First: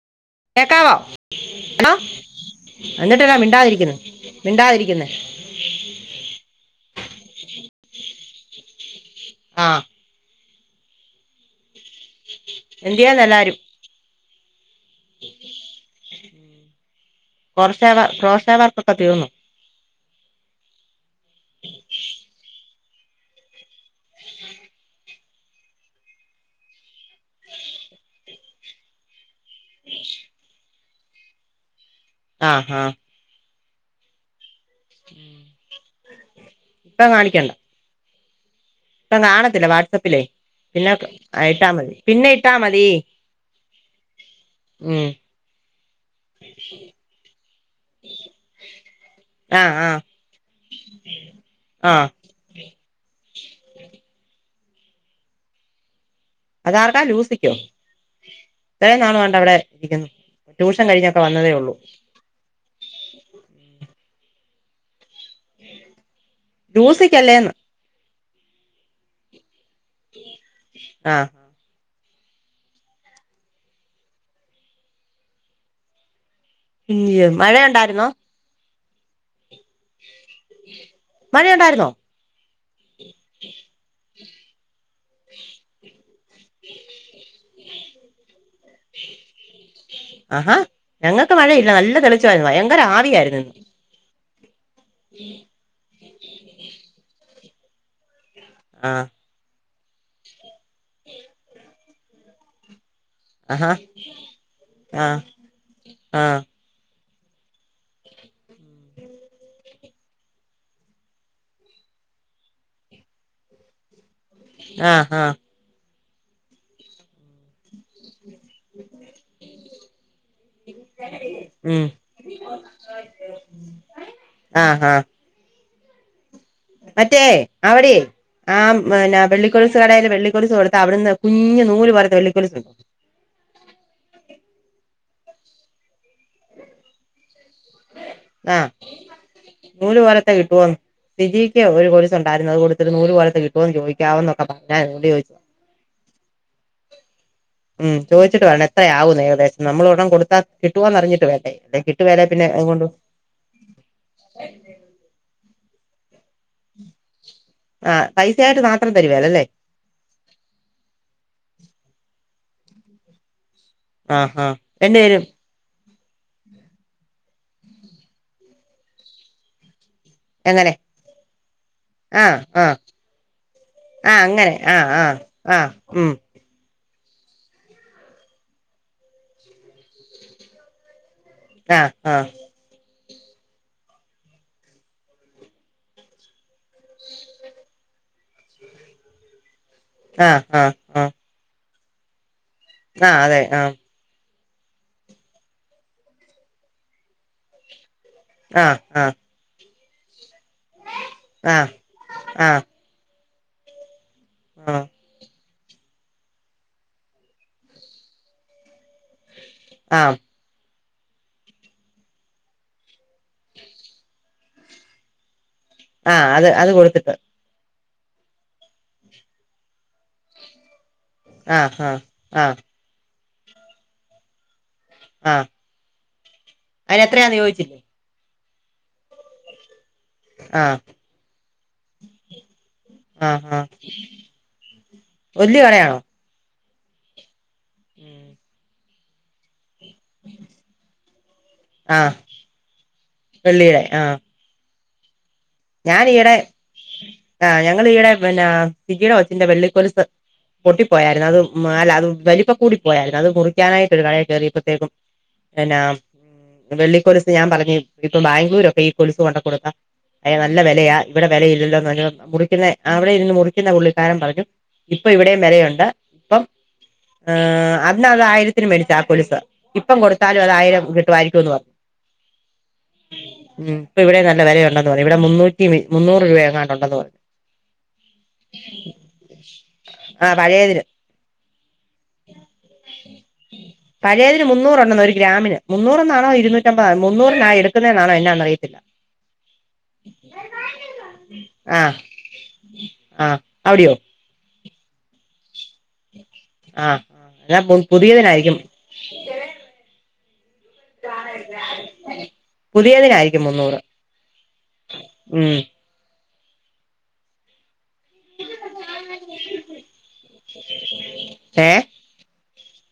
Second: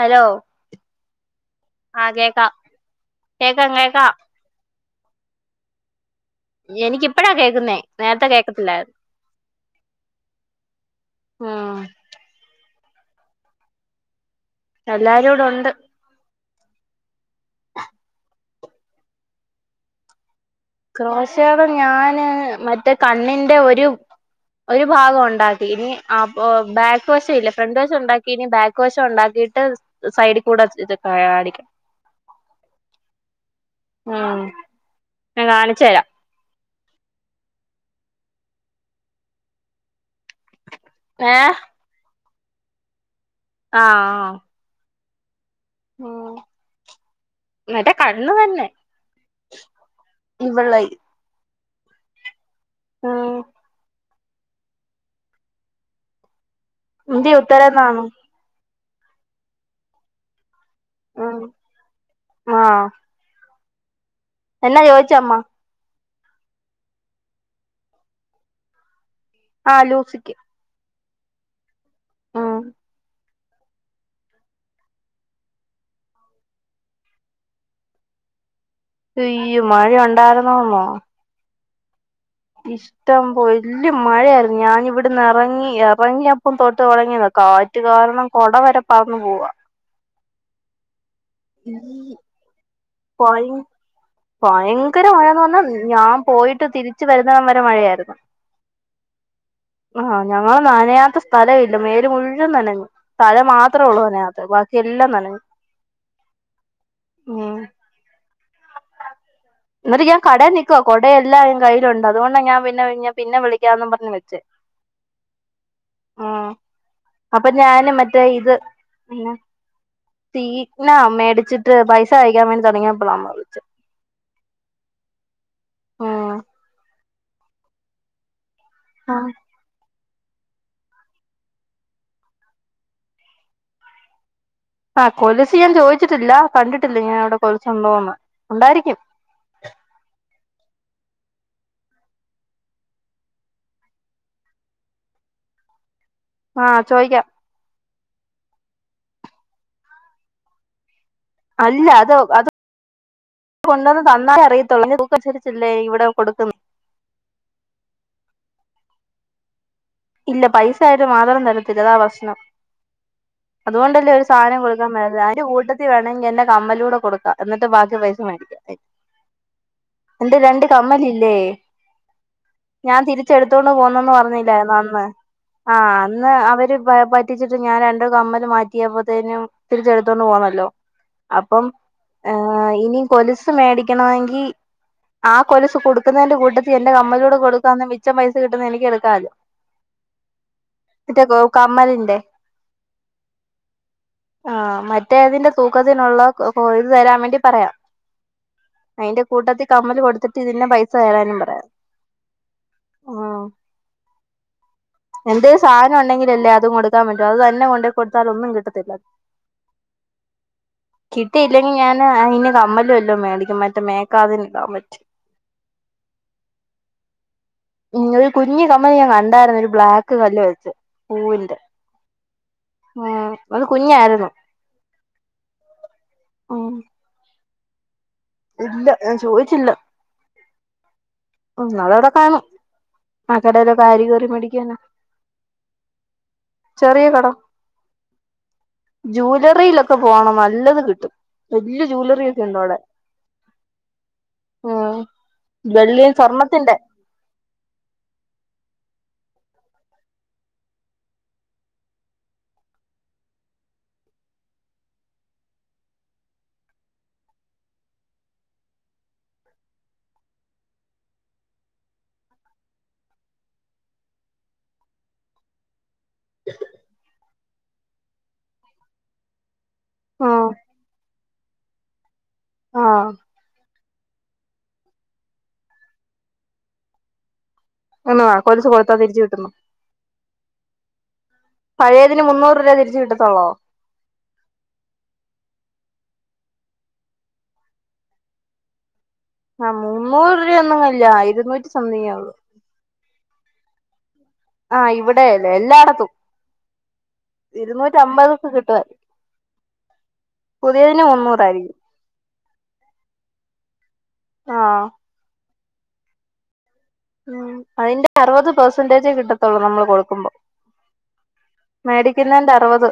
Hello കേക്കാവോ ആ കേക്കാം എന്നിട്ടെന്നാ കേക്കാം മിണ്ടാതിരിക്ക്ന്നെ കേക്കാം മിണ്ടാതിരിക്ക് ന്നെ എനിക്കിപ്പഴാ കേക്കുന്നേ നേര്ത്തെ കേക്കത്തില്ലായിര്ന്നു ആഹ് ആഹ് എന്ത്യേ ന്നല്ലാരും എല്ലാരു ടെ ഉണ്ട് [unintelligible] വർക്കൊക്കെ തീർന്നു ക്രോശക ഞാന് മറ്റേ കണ്ണിന്റെ ഒരു ഒരു ഭാഗം ഉണ്ടാക്കി ഇനി അപ്പൊ ബാക്ക് വഷെല്ലേ ഫ്രണ്ട് വഷൊണ്ടാക്കി ഇനി ബാക്ക് വഷൊണ്ടാക്കിട്ട് സൈഡിൽ കൂടെ ട്രയാടിക് ആഹ് ആഹ് ആഹ് ഞാ കാണിച്ചരാം ഇപ്പ കാണിക്കണ്ട ഇപ്പം കാണത്തില്ല വാട്സാപ്പിലേ പിന്നെ ക് ഏ ആയിട്ടാ മതി പിന്നെ ട്ടാ മതി ആഹ് ഉം ളം മററ്റെ കണ്ണു തന്നെ ആ ഇവളെയ് ആഹ് പുതി ഉത്തരത്താണു എത്രേ നാള് കൊണ്ട് അവിടെ ഇരിക്കുന്നു ട്യൂഷൻ കഴിഞ്ഞൊക്കെ ഉം വന്നതേ ഒള്ളു ആ എന്നാ ചോ [unintelligible] ചമ്മ ലൂസിക്കല്ലേന്ന് ആ ലൂസിക്ക് ആഹ് ആഹ് [unintelligible] മഴ ഉണ്ടായിരുന്നോ ഹൊയ് ഇയ്യ് മഴ ഉണ്ടായിരുന്നോന്നോ ന്നോ ഇഷ്ടമ്പൊല്ല് മഴയര് ന്ന് വാന് ഇവിട് ന്നിറങ്ങി ഇറങ്ങിയപ്പം തൊട്ട് തൊടങ്ങിത കാറ്റ് കാരണം കൊടവരെ പറന്നു പോവാ ആഹ്ഹാ ആവിയായിരുന്നു ഭയി ഇന്ന് ഭായിങ്കര മഴയെന്ന് പറഞ്ഞ ഞാൻ പോയിട്ട് തിരിച്ച വരുന്ന ന്നിടം വരെ മഴയായിരുന്നു ആഹ് ആഹ് ഞാന് ഞാൻ നനയാത്ത സ്ഥലവില്ല മേല് മുഴുവൻ നനഞ്ഞു തല ആഹാ മാത്രേ ഒള്ളൂ നനയാത്തെ ബാക്കി ആ എല്ലാം നനഞ്ഞു ആ മ്മ് എന്നിട്ട് ഞാൻ കടെ നിക്കുവ കൊട എല്ലാം കയ്യിലൊണ്ട് അതുകൊണ്ടാ ഞാൻ പിന്നെ പിന്നെ വിളിക്കാന്നും പറഞ്ഞ് വെച്ചേ ആഹ് ആഹ് ആ അപ്പ ഞാന് മറ്റേ ഇത് സീറ്റ്നാ മേടിച്ചിട്ട് ഉം പൈസ അയക്കാൻ വേണ്ടി തുടങ്ങിയപ്പോളമ്മ വിളിചെ ആഹ് ആഹ് ആഹ് മറ്റേ അവിടെയെ ആഹ് മ് നാ വെള്ളികൊലുസ് കടേലെ വെള്ളിക്കൊലിസ്സ് കൊടുത്ത് അവിടുന്ന് കുഞ്ഞ് നൂല് പോലത്തെ വെള്ളിക്കൊലിസ്സ് ആഹ് കൊലിസ്സ് ഞാൻ ചോദിച്ചിട്ടില്ല കണ്ടിട്ടില്ല ഞാൻ അവിടെ കൊലുസുണ്ടോന്ന് ആഹ് ഉണ്ടായിരിക്കും നൂല് പോലത്തെ കിട്ടുവോന്ന് വിജിക്ക് ഒരു കൊലുസ്സ് ഉണ്ടായിരുന്നു അത് കൊടുത്തിരുന്നു നൂല് പോലത്തെ കിട്ടുവൊന്ന് ചോദിക്കാവൊന്നൊക്കെ പറഞ്ഞായിരുന്നു അതോണ്ട് ചോയിച്ചയാ ആഹ് ചോയിക്കാം ഉം ചോദിച്ചിട്ട് പറയണേ എത്രയാവും ഏകദേശം നമ്മള് ഒരെണ്ണം കൊടുത്താ കിട്ടുവോന്നറിഞ്ഞിട്ട് വേണ്ടേ അല്ലെ അല്ല അത് കിട്ടുവെലെ അത് കൊണ്ടുവന്ന് തന്നാലേ അറിയത്തോള്ള് [inaudible] അല്ലേ ഇവിടെ കൊടുക്കുന്നു ആ പൈസയായിട്ട് മാത്രം തരുവെല്ലല്ലേ ഇല്ല പൈസ ആയിട്ട് മാത്രം തരത്തില്ല അതാ പ്രശ്നം അതുകൊണ്ടല്ലേെ ഒരു ആഹ് ആഹ് സാധനം കൊടുക്കൻ രണ്ടുപേരും [unintelligible] അതിന്റെ കൂട്ടത്തിൽ വേണമെങ്കിൽ എന്റെ കമ്മലൂടെ കൊടുക്കാം എന്നിട്ട് ബാക്കി പൈസ മേടിക്കാം എന്റെ രണ്ട് എങ്ങനെ കമ്മലില്ലേ ആഹ് ആഹ് ഞാൻ തിരിച്ചെടുത്തോണ്ട് പോന്നന്ന് ആഹ് അങ്ങനെ പറഞ്ഞില്ലർന്നോ ആഹ് ആഹ് ആഹ് ആ ഉം അന്ന് അവര് പറ്റിച്ചിട്ട് ഞാൻ രണ്ട്കമ്മല് മാറ്റിയപ്പോത്തേനും തിരിച്ചെടുത്തോണ്ട് പോന്നല്ലോ അപ്പം ആഹ് ആഹ് ആ ഇനി കൊലുസ് മേടിക്കണമെങ്കി ആ കൊലുസ് കൊടുക്കുന്നതിന്റെ കൂട്ടത്തിൽ എന്റെ കമ്മലൂടെ കൊടുക്കാന്നെ മിച്ചം പൈസ കിട്ടുന്ന എനിക്ക് എടുക്കാല്ലോ ആ ആ ആ മ്മലിന്റെ ആ അതെ ആഹ് ആ മറ്റേതിന്റെ തൂക്കത്തിനുള്ള ഇത് തരാൻ വേണ്ടി പറയാം. ആഹ് ആഹ് അയിന്റെ കൂട്ടത്തി കമ്മല് കൊട്ത് - ഇതിന്റെ പൈസ തരാനും പറയാ. ആഹ് ആഹ് ഉം ആഹ് എന്തേ സാന ഉണ്ടെങ്കിലല്ലേ അതും കൊടുക്കാൻ പറ്റു. അത് തന്നെ കൊണ്ടെ കൊട്ത്താ ഒന്നും കിട്ടത്തില്ല. ആഹ് കിട്ടിയില്ലെങ്കി ഞാന് അയിന് കമ്മലു വല്ലോ മേടിക്കും മറ്റേ മേക്കാതിന് ഇടാൻ പറ്റ് ആഹ് അത് അത് കൊടുത്തിട്ട് ഉം ഒരു കുഞ്ഞ് കമ്മല് ഞാൻ കണ്ടായ്രുന്നു ഒരു ബ്ലാക്ക് കല്ല് വെച്ച് പൂവിന്റെ ആഹ് ആഹ് ആഹ് ഉം അത് കുഞ്ഞാര്ന്നു ആഹ് അയിനെത്രയാന്ന് ചോയിചില്ലേ ഇല്ല ഞാൻ ചോദിച്ചില്ല ആഹ് ഉം അതവിടെ കാണും. ആഹ് കടേല് ആര് കേറി മേടിക്കാനാ. വലിയ ചെറിയ കട ഉം ജൂലറിലൊക് ക്കെ പോണം നല്ലത് കിട്ടും. വല്യ ആഹ് ജൂവ്ലലറി ഒക്കെ ണ്ടവടെ. വെള്ളിയുടെ ആഹ് ഉംഹ് ഞാൻ ഈയിടെ ആ ഹ് ഞങ്ങൾ ഈയിടെ പിന്നെ [unintelligible] ത്തിന്റെ വെള്ളിക്കൊലിസ് പൊട്ടിപ്പോയായിരുന്നു അത് മല്ല അത് വലിപ്പം കൂടി പോയായിരുന്നു, അത് മുറിക്കാനായിട്ട് ഒരു കടെ കയറിപ്പഴത്തേക്കും പിന്ന വെള്ളിക്കൊലിസ് ഞാൻ പറഞ്ഞു ഇപ്പൊ ബാംഗ്ലൂരൊക്കെ ഈ കൊലിസ് കൊണ്ട കൊടുത്താ അ നല്ല വിലയാ, ഇവിടെ വിലയില്ലല്ലോന്ന് പറഞ്ഞ മുറിക്കുന്ന അവിടെ ഇരുന്ന് മുറിക്കുന്ന പുള്ളിക്കാരൻ പറഞ്ഞു ഇപ്പൊ ഇവിടെയും വിലയുണ്ട് അപ്പം ആഹ് അന്ന് അത് ആയിരത്തിന് മേടിച്ച് ആഹ് കൊലുസ് ഇപ്പം കൊടുത്താലും ഉം അതായിരം കിട്ടുമായിരിക്കും ട്ടുന്ന് പറഞ്ഞു ആഹ് ഉം ഇവിടെ നല്ല വെലയുണ്ട് ഇവിടെ മുന്നൂറ്റി മുന്നൂറ് രൂപ എങ്ങാണ്ടുണ്ടെന്ന് പറഞ്ഞു ആണാ കൊലുസ് കൊടുത്ത തിരിച്ചു കിട്ടുന്ന് ആ പഴയതിന് പഴയതിന് മുന്നൂറ് രൂപ തിരിച്ചു കിട്ട‌ത്തോളോ പഴയതിന് മുന്നൂറുണ്ടെന്ന് ഒരു ഗ്രാമിന് മുന്നൂറെന്നാണോ ഇരുന്നൂറ്റമ്പത മുന്നൂറിനാ എടുക്കുന്നേ എന്നാണ് എന്നാന്നറിയത്തില്ല ആഹ് മുന്നൂറ് രൂപ ഒന്നുമില്ലാ ഇരുന്നൂറ്റി ആഹ് സംതിങ്ങെ ഒള്ളു ആഹ് അവിടെയോ ആഹ് ഇവടെ എല്ലാടത്തും ആഹ് എന്നാ ഇരുന്നൂറ്റമ്പതൊക്കെ പുതിയതിനായിരിക്കും കിട്ടുവാ പുതിയതിന് മുന്നൂറായിരിക്കും പുതിയതിനായിരിക്കും മുന്നൂറ് ആഹ് ഉം ഉം അയിന്റെ അറുപത് പെർസെന്റേജേ കിട്ടത്തുള്ളൂ നമ്മള് കൊടുക്കുമ്പോ ഏ മേടിക്കുന്നതിന്റെ അറുപത്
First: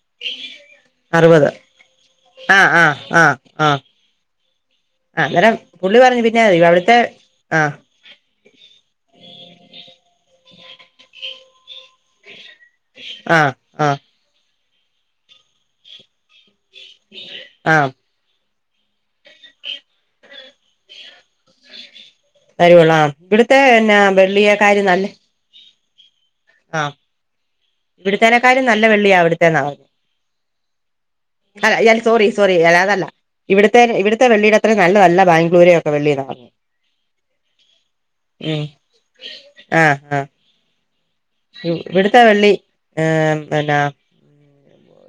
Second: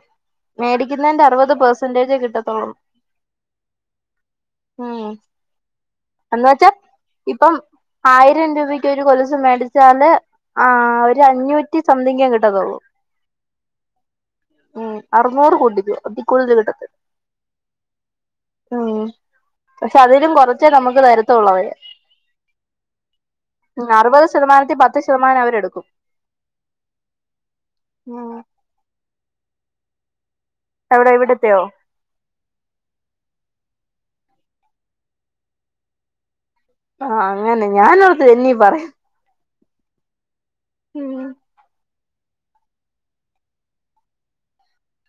മേടിക്കുന്നതിന്റെ അറുപത് പെർസെന്റേജേ ആഹ് കിട്ടത്തോളുന്ന് ആഹ് ആഹ് ആഹ് ഉം ആ അന്നേരം പുള്ളി പറഞ്ഞു പിന്നെ എന്ന് വെച്ചാ അവിടുത്തെ ഇപ്പം ആഹ് ആയിരം രൂപ കൊലസു മേടിച്ചാല് ആ ഒരഞ്ഞൂറ്റി സംതിങ്ങെ കിട്ടത്തൊള്ളൂ ആ ആ ഉം അറുന്നൂറ് കൂട്ടിക്കോ അതി കൂടുതല് കിട്ടത്തി ആ ഉം പക്ഷെ അതിലും കൊറച്ചേ നമുക്ക് താരത്തൊള്ളു അവര് തരുവൊള്ളോ ആം അറുപത് ശതമാനത്തി പത്ത് ശതമാനം അവരെടുക്കും ആഹ് ഉം ഇവിടത്തേനേക്കാലും നല്ല വെള്ളിയാ അവിടുത്തേന്നാ പറഞ്ഞേ എവിടെ ഇവിടത്തെയോ അല്ല സോറി സോറി അല അതല്ല ഇവിടു ത്തെ ഇവിടിത്തെ വെള്ളിടെ അത്ര നല്ലതല്ല ബാംഗ്ലൂര് ഒക്കെ വെള്ളി എന്നാ പറഞ്ഞേ ആഹ് അങ്ങനെ ഞാനോർത്ത് എന്നാ ഈ പറയു ഉം ഇവിടുത്തെ വെള്ളി ഏഹ് പിന്നാ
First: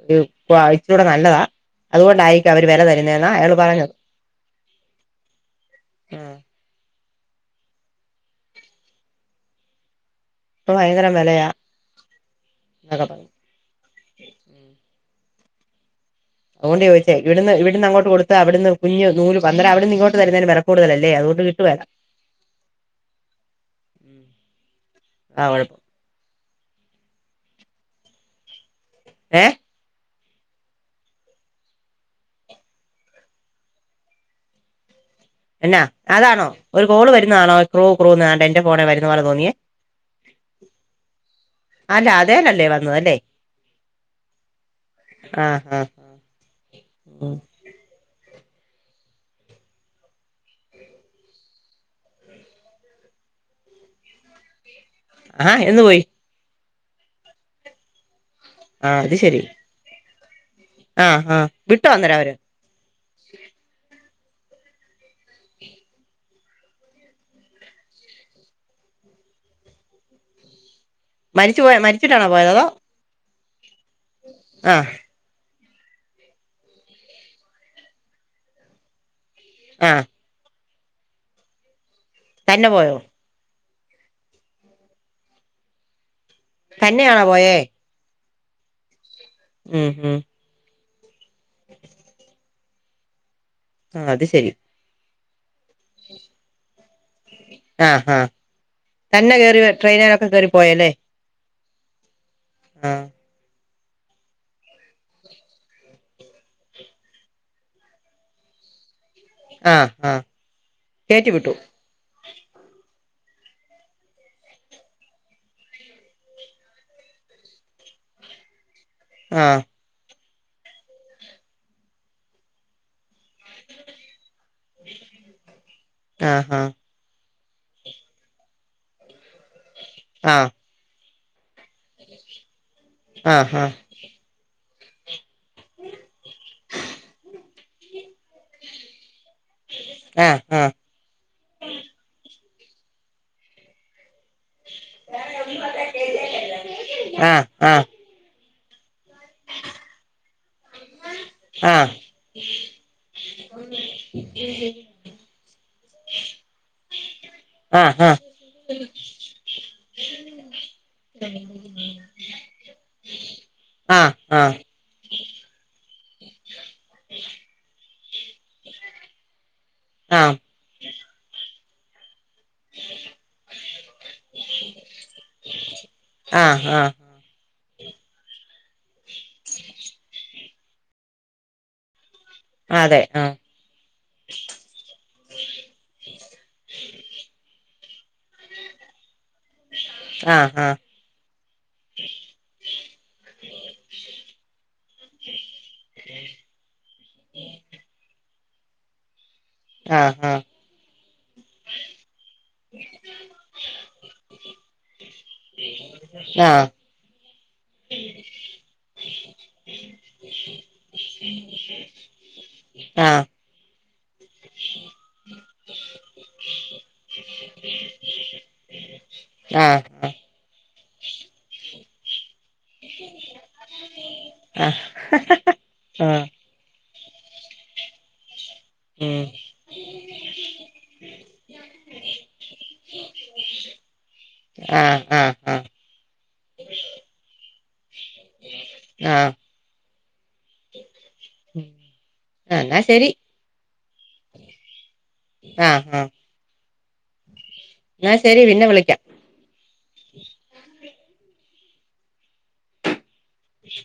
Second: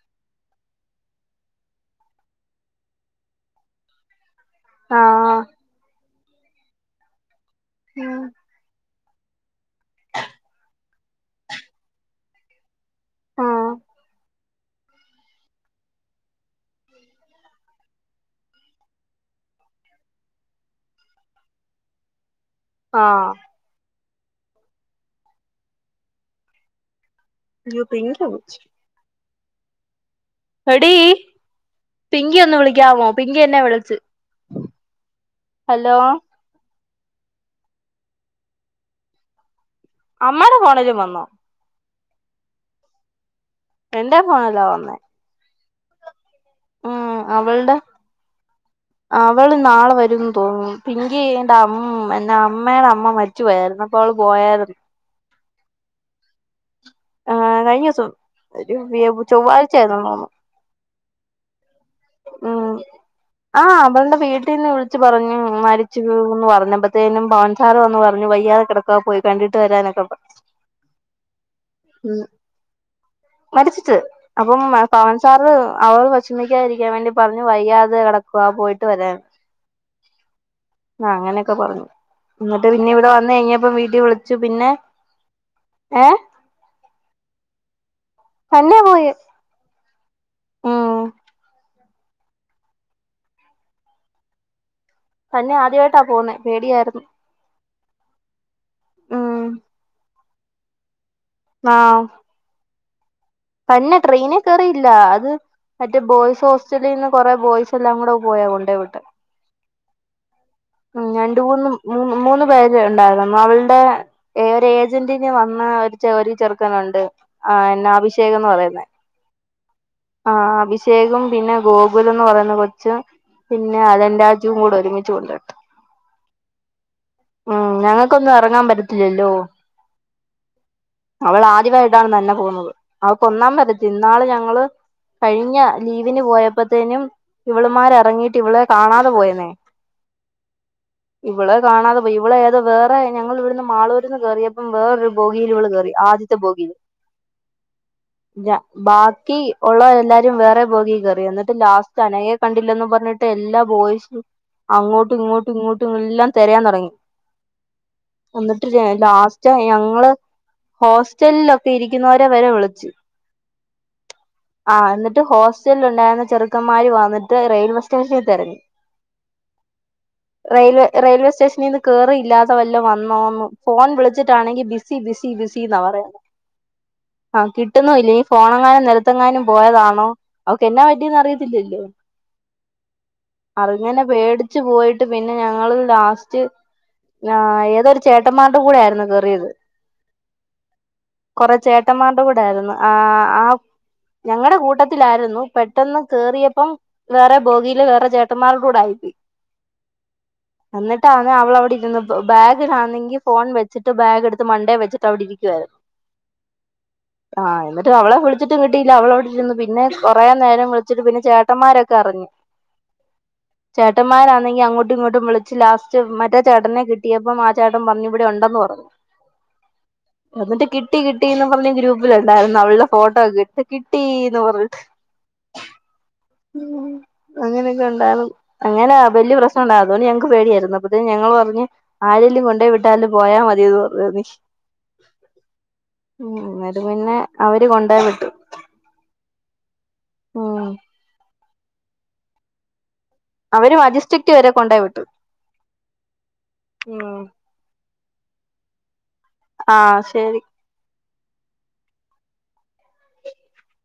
ഒരു ക്വാളിറ്റി ഇച്ചിരിക്കൂടെ നല്ലതാ അതുകൊണ്ടായിരിക്കും അവര് വെല തരുന്നേന്നാ അയാള് പറഞ്ഞത് ആഹ് ആഹ് ഉം ഭയങ്കരം വെലയാ എന്നക്ക പറഞ്ഞു. ആഹ് അതുകൊണ്ട് ചോയ്ച്ചയ ഇവിടുന്ന് ഇവിടുന്ന് അങ്ങോട്ട് കൊടുത്താ അവിടന്ന് കുഞ്ഞ് നൂല് അന്നരം അവടെന്ന് ഇങ്ങോട്ട് തരുന്നേന് വെല കൂടുതലല്ലേ അതുകൊണ്ട് കിട്ടുവേല്ല ആഹ് ആ [unintelligible] [unintelligible] ഏ എഡീ പിങ്കിയെ ഒന്ന് വിളിക്കാവോ പിങ്കി എന്നെ വിളിച്ച് എന്നാ ഹലോ അതാണോ? ഒരു കോള് വരുന്നതാണോ ക്രൂ ക്രൂന്ന് തേണ്ടെ എന്റെ ഫോണെ വരുന്ന പോലെ തോന്നിയേ അമ്മേടെ ഫോണിലും വന്നോ? അല്ല അതേലല്ലേ വന്നത് അല്ലേ എന്റെ ഫോണിലാ വന്നെ ആ ഉം അവൾടെ അവള് നാളെ വരും തോന്നുന്നു പിങ്കി എന്റെ അമ്മ എന്ന അമ്മേടെ അമ്മ മരിച്ചുപോയായിരുന്നു അപ്പൊ അവള് പോയായ്രുന്നു ആഹ എന്ന് പോയി ആഹ കഴിഞ ദിവസം ആ ഒരു ചൊവ്വാഴ്ചയായിരുന്നുു ആഹ ആഹ ഉം ആഹ അവളുടെ വീട് കുട്ടീന്ന് വിളിച്ചു പറഞ്ഞു മരിച്ചുന്ന് പറഞ്ഞപ്പോത്തേനും പവൻസാർ വന്ന്ു പറഞ്ഞു വയ്യാതെ കിടക്കാ പോയി കണ്ടിട്ട് വരാനൊക്കെ മരിച്ചു പോയ മരിച്ചിട്ടാണോ പോയത്തോ മരിച്ചു അപ്പം പവൻ സാർ അവള് വിഷമിക്കാതിരിക്കാൻ വേണ്ടി പറഞ്ഞു വയ്യാതെ കിടക്കുക പോയിട്ട് വരാൻ ആഹ ആ അങ്ങനെയൊക്കെ പറഞ്ഞു എന്നി് തന്നെ പിന്നെ പോയോ ഇവിടെ വന്ന് കഴിഞ്ഞപ്പ ഇ വിളിച്ചു പിന്നെ ഏ തന്നെയാണോ പോയേ തന്നെ പോയി ഉം ഉം [inaudible] ആ അത് ശരി തന്നെ ആദ്യമായിട്ടാ പോന്നെ പേടിയായിരുന്നു ആഹ് ആ തന്നെ ഉം കേറി ട്രെയിനനൊക്കെ കയറി പോ - പോയില്ലേ ഇല്ലേ ആഹ ആഹ പിന്നെ ട്രെയിന കയറിയില്ല അത് മറ്റേ ബോയ്സ് ഹോസ്റ്റലിൽ നിന്ന് കൊറെ ബോയ്സ് എല്ലാം കൂടെ പോയാ കൊണ്ടേ വിട്ട് ആഹ് ആഹ് ഉ കേറ്റി രണ്ട് വിട്ടു മൂന്ന്ൂന്ന് മൂന്ന ണ്ടായി അവുടെ ഒരു ഏജന്റിന് വന്ന ഒരു ച ഒരു ചെറുക്കനുണ്ട് എന്ന ആശ അത്യേകംന്ന് പറയുന്നത് [unintelligible] ആഹ ആ അഭിഷേകും പിന്നെ ഗോകുലന്ന് പറയുന്ന കൊച്ച് പിന്നെ അലൻ രാ [unintelligible] കൂടെ ഒരുമിച്ചു കൊണ്ടട്ട് ആഹ് ഉം ഞങ്ങക്കൊന്നും എറങ്ങാൻ പറ്റത്തില്ലല്ലോ ആഹ് അവൾ ആദ്യമായിട്ടാണ് തന്നെ പോവുന്നത് ആഹ് അവക്കൊന്നാമത് തിന്നാള് ഞങ്ങള് കഴിഞ്ഞ ലീവിന് പോയപ്പത്തേനും ഇവളമാര് എറങ്ങി ഇവളെ കാണാതെ പോയന്നെ ആഹ് ആഹ് ഇവളെ കാണാതെ പോയി ഇവളെ [unintelligible] വേറെ ഞങ്ങൾ ഇവിടുന്ന് മാളൂര്ന്ന് കേറിയപ്പം വേറൊരു ബോഗിയിലിവള് കേറി ആദ്യത്തെ ബോഗിയില് ആഹ് ആഹ് [unintelligible] ബാക്കി ഉള്ളത് എല്ലാരും വേറെ ബോഗി കേറി എന്നിട്ട് ആഹ് ലാസ്റ്റ് അനയെ കണ്ടില്ലെന്നും പറഞ്ഞിട്ട് എല്ലാ ബോയ്‌സും അങ്ങോട്ടും ഇങ്ങോട്ടും ഇങ്ങോ എല്ലാം തെരയാൻ തൊടങ്ങി ആഹ് എന്നിട്ട് ലാസ്റ്റ് ഞങ്ങള് ഹോസ്റ്റലിലൊക്കെ ഇരിക്കുന്നവരെ വരെ വിളിച്ച് ആഹ് എന്നി ട്ട് ഹോസ്റ്റലുണ്ടായിരുന്ന ചെറുക്കമ്മാര് വന്നിട്ട് റെയിൽവെ സ്റ്റേഷനി തെരഞ്ഞ് ആഹ് ആഹ് റെയിൽവേ റെയിൽവേ സ്റ്റേഷനിന്ന് കേറിയില്ല [unintelligible] വന്നോ ന്ന് ഫോൺ വിളിച്ചിട്ടാണെങ്കി ബിസി ബിസി ബിസി ന്നാ പറയുന്നെ. ആഹ് ആഹ് [unintelligible] ഇനി ഫോണ എങ്ങന [unintelligible] പോയതന്നോ അവക്ക് എന്നാ പറ്റിയന്ന് അറിയത്തില്ലല്ലോ. അതെ ആഹ് അറിങ്ങനെ പേടിച്ചു പോയിട്ട് പിന്നെ ഞങ്ങള് ലാസ്റ്റ് ആ ഏതൊരു. ചേട്ടമാർടെ കൂടെ ആയിരുന്നു [unintelligible] [unintelligible] ആഹ് ആഹ് കൊറ ചേട്ടന്മാരുടെ കൂടൊയിരുന്നു ആ ആ. ഞങ്ങളുടെ [unintelligible] [unintelligible] പെട്ടെന്ന് കേയറിയപ്പം വേറെ ബോഗിൽ വേറെ [unintelligible] [unintelligible] ആഹ് എന്നിട്ടാന്ന് അവളവിടെ ഇരുന്ന് ബാഗാന്നെങ്കി ഫോൺ വെച്ചിട്ട് ബാഗ എടുത്ത് മൺണ്ടേ വെച്ചിട്ട് അവിടെ ഇരിക്കുവായിരുന്നു ആഹ് ആ എന്നിട്ട് അവളെ വിളിച്ചിട്ട് [unintelligible] [unintelligible] കിട്ടിയില്ല അവളവിടിരുന്നു പിന്നെ കൊറെ നേരം വിളിച്ചിട്ട് പിന്നെ ചേട്ടന്മാരൊക്കെ അറിഞ്ഞു. ആഹ് [unintelligible] അങ്ങോട്ടും ഇങ്ങോട്ടും വിളിച്ച് ലാസ്റ്റ് മറ്റേ ചേട്ടനെ കിട്ടിയപ്പം ആ ചേട്ടൻ പറഞ്ഞ് ഇവിടെ ഉണ്ടെന്ന് പറഞ്ഞു ആഹ് ആഹ് [unintelligible] എന്നിട്ട് കിട്ടി കിട്ടിന്ന് [unintelligible] ഉണ്ടായിരുന്നു അവളുടെ ഫോട്ടോ [unintelligible] കിട്ടീന്ന് ആ ഹ ഹ ഹ [inaudible] [unintelligible] അങ്ങന ഉം വല്യപ്രശ്നം [inaudible] അത്കൊണ്ട് ഞങ്ങക്ക് പേടിയായിര്ന്നു അപ്പത്തന്നെ ഞങ്ങൾ പറഞ്ഞ് ആരെലും കൊണ്ടേയ് വിട്ടാൽ പോയാ മതിന്ന് പറഞ്ഞ് ആഹ് ആഹ് ആഹ് ഇന്നട്ട് പിന്നെ അവ [unintelligible] ആഹ് [unintelligible] അ എന്നാ ശെരി അവര് മജിസ്ട്രിക്റ്റ് വരെ കൊണ്ടായി വിട്ടു മ് എന്ന ശെരി പിന്നെ വിളിക്കാം ആ ശെരി ശ്